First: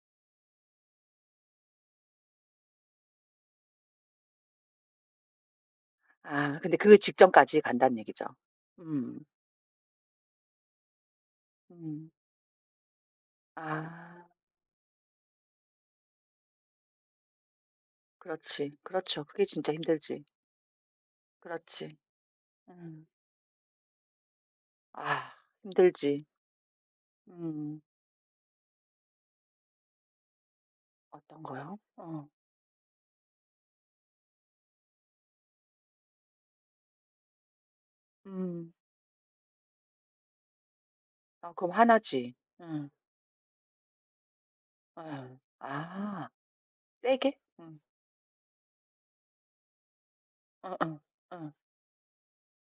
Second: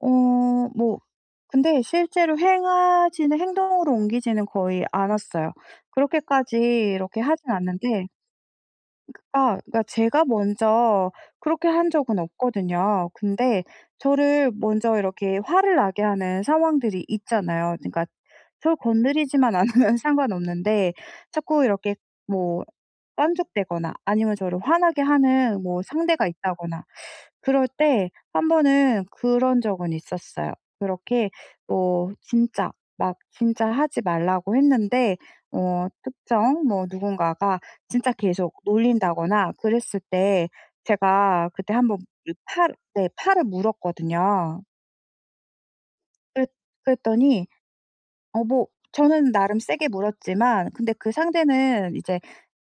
어 뭐 근데 실제로 행하지는 행동으로 옮기지는 거의 않았어요. 그렇게까지 아 근데 그 이렇게 하진 직전까지 간단 않는데 얘기죠. 음. 그 아 그러니까 제가 먼저 그렇게 한 음. 적은 없거든요. 근데 아. 저를 먼저 이렇게 화를 나게 하는 상황들이 있잖아요. 그러니까 그렇지. 저 그렇죠. 그게 건드리지만 진짜 않으면 힘들지. 상관없는데 자꾸 그렇지. 이렇게 뭐 음. 깐죽대거나 아니면 저를 화나게 아 하는 뭐 힘들지. 상대가 있다거나 그럴 음. 때 1 번은 그런 적은 있었어요. 그렇게 어떤 거요? 뭐 어. 진짜 막 진짜 하지 말라고 했는데 어 특정 뭐 누군가가 진짜 계속 음. 놀린다거나 그랬을 때 제가 아 그때 그럼 1 번 요 화나지. 팔을 음. 네 팔을 물었거든요. 예. 아 그랬 세게? 그랬더니 음. 어 뭐 저는 나름 세게 물었지만 어어 근데 그 어. 상대는 이제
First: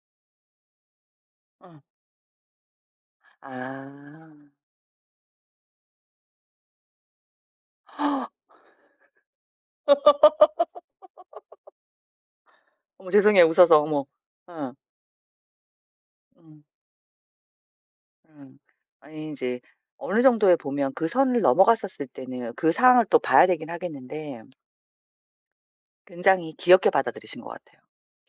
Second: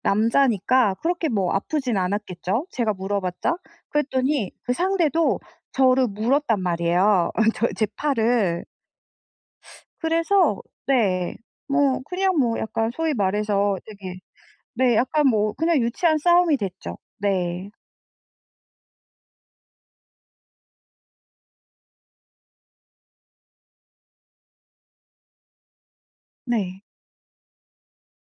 남자니까 그렇게 뭐 어. 아프진 않았겠죠, 제가 물어봤자. 그랬더니 아. 그 상대도 저를 물었단 말이에요, 어 저의 제 팔을. 그래서 네 뭐 그냥 뭐 약간 어머 소위 죄송해요, 웃어서. 말해서 어머 되게 어. 네 약간 뭐 그냥 유치한 싸움이 음. 됐죠. 네. 음. 아니 인제 어느 정도에 보면 그 선을 넘어갔었을 때는 그 상황을 또 봐야 되긴 하겠는데 굉장히 네. 귀엽게 받아들이신 것 같아요.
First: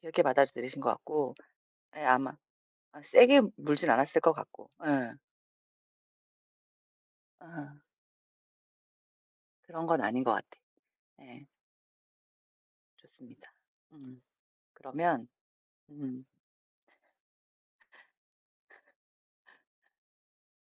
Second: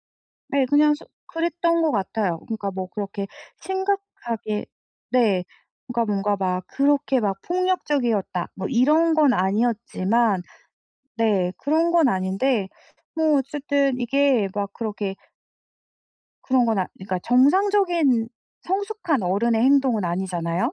귀엽게 네 받아들이신 것 그냥 서 같고 그랬던 것 예 아마 같아요. 그러니까 뭐 아 그렇게 세게 물진 않았을 것 심각하게 같고 예. 네 그러니까 뭔가 막 그렇게 막 아. 폭력적이었다 뭐 이런 건 그런 건 아닌 것 아니었지만 같아. 예. 네 그런 건 아닌데 뭐 좋습니다. 어쨌든 음 이게 막 그렇게 그러면 음. 그런 건 아 그니까 정상적인 성숙한 어른의 행동은 아니잖아요.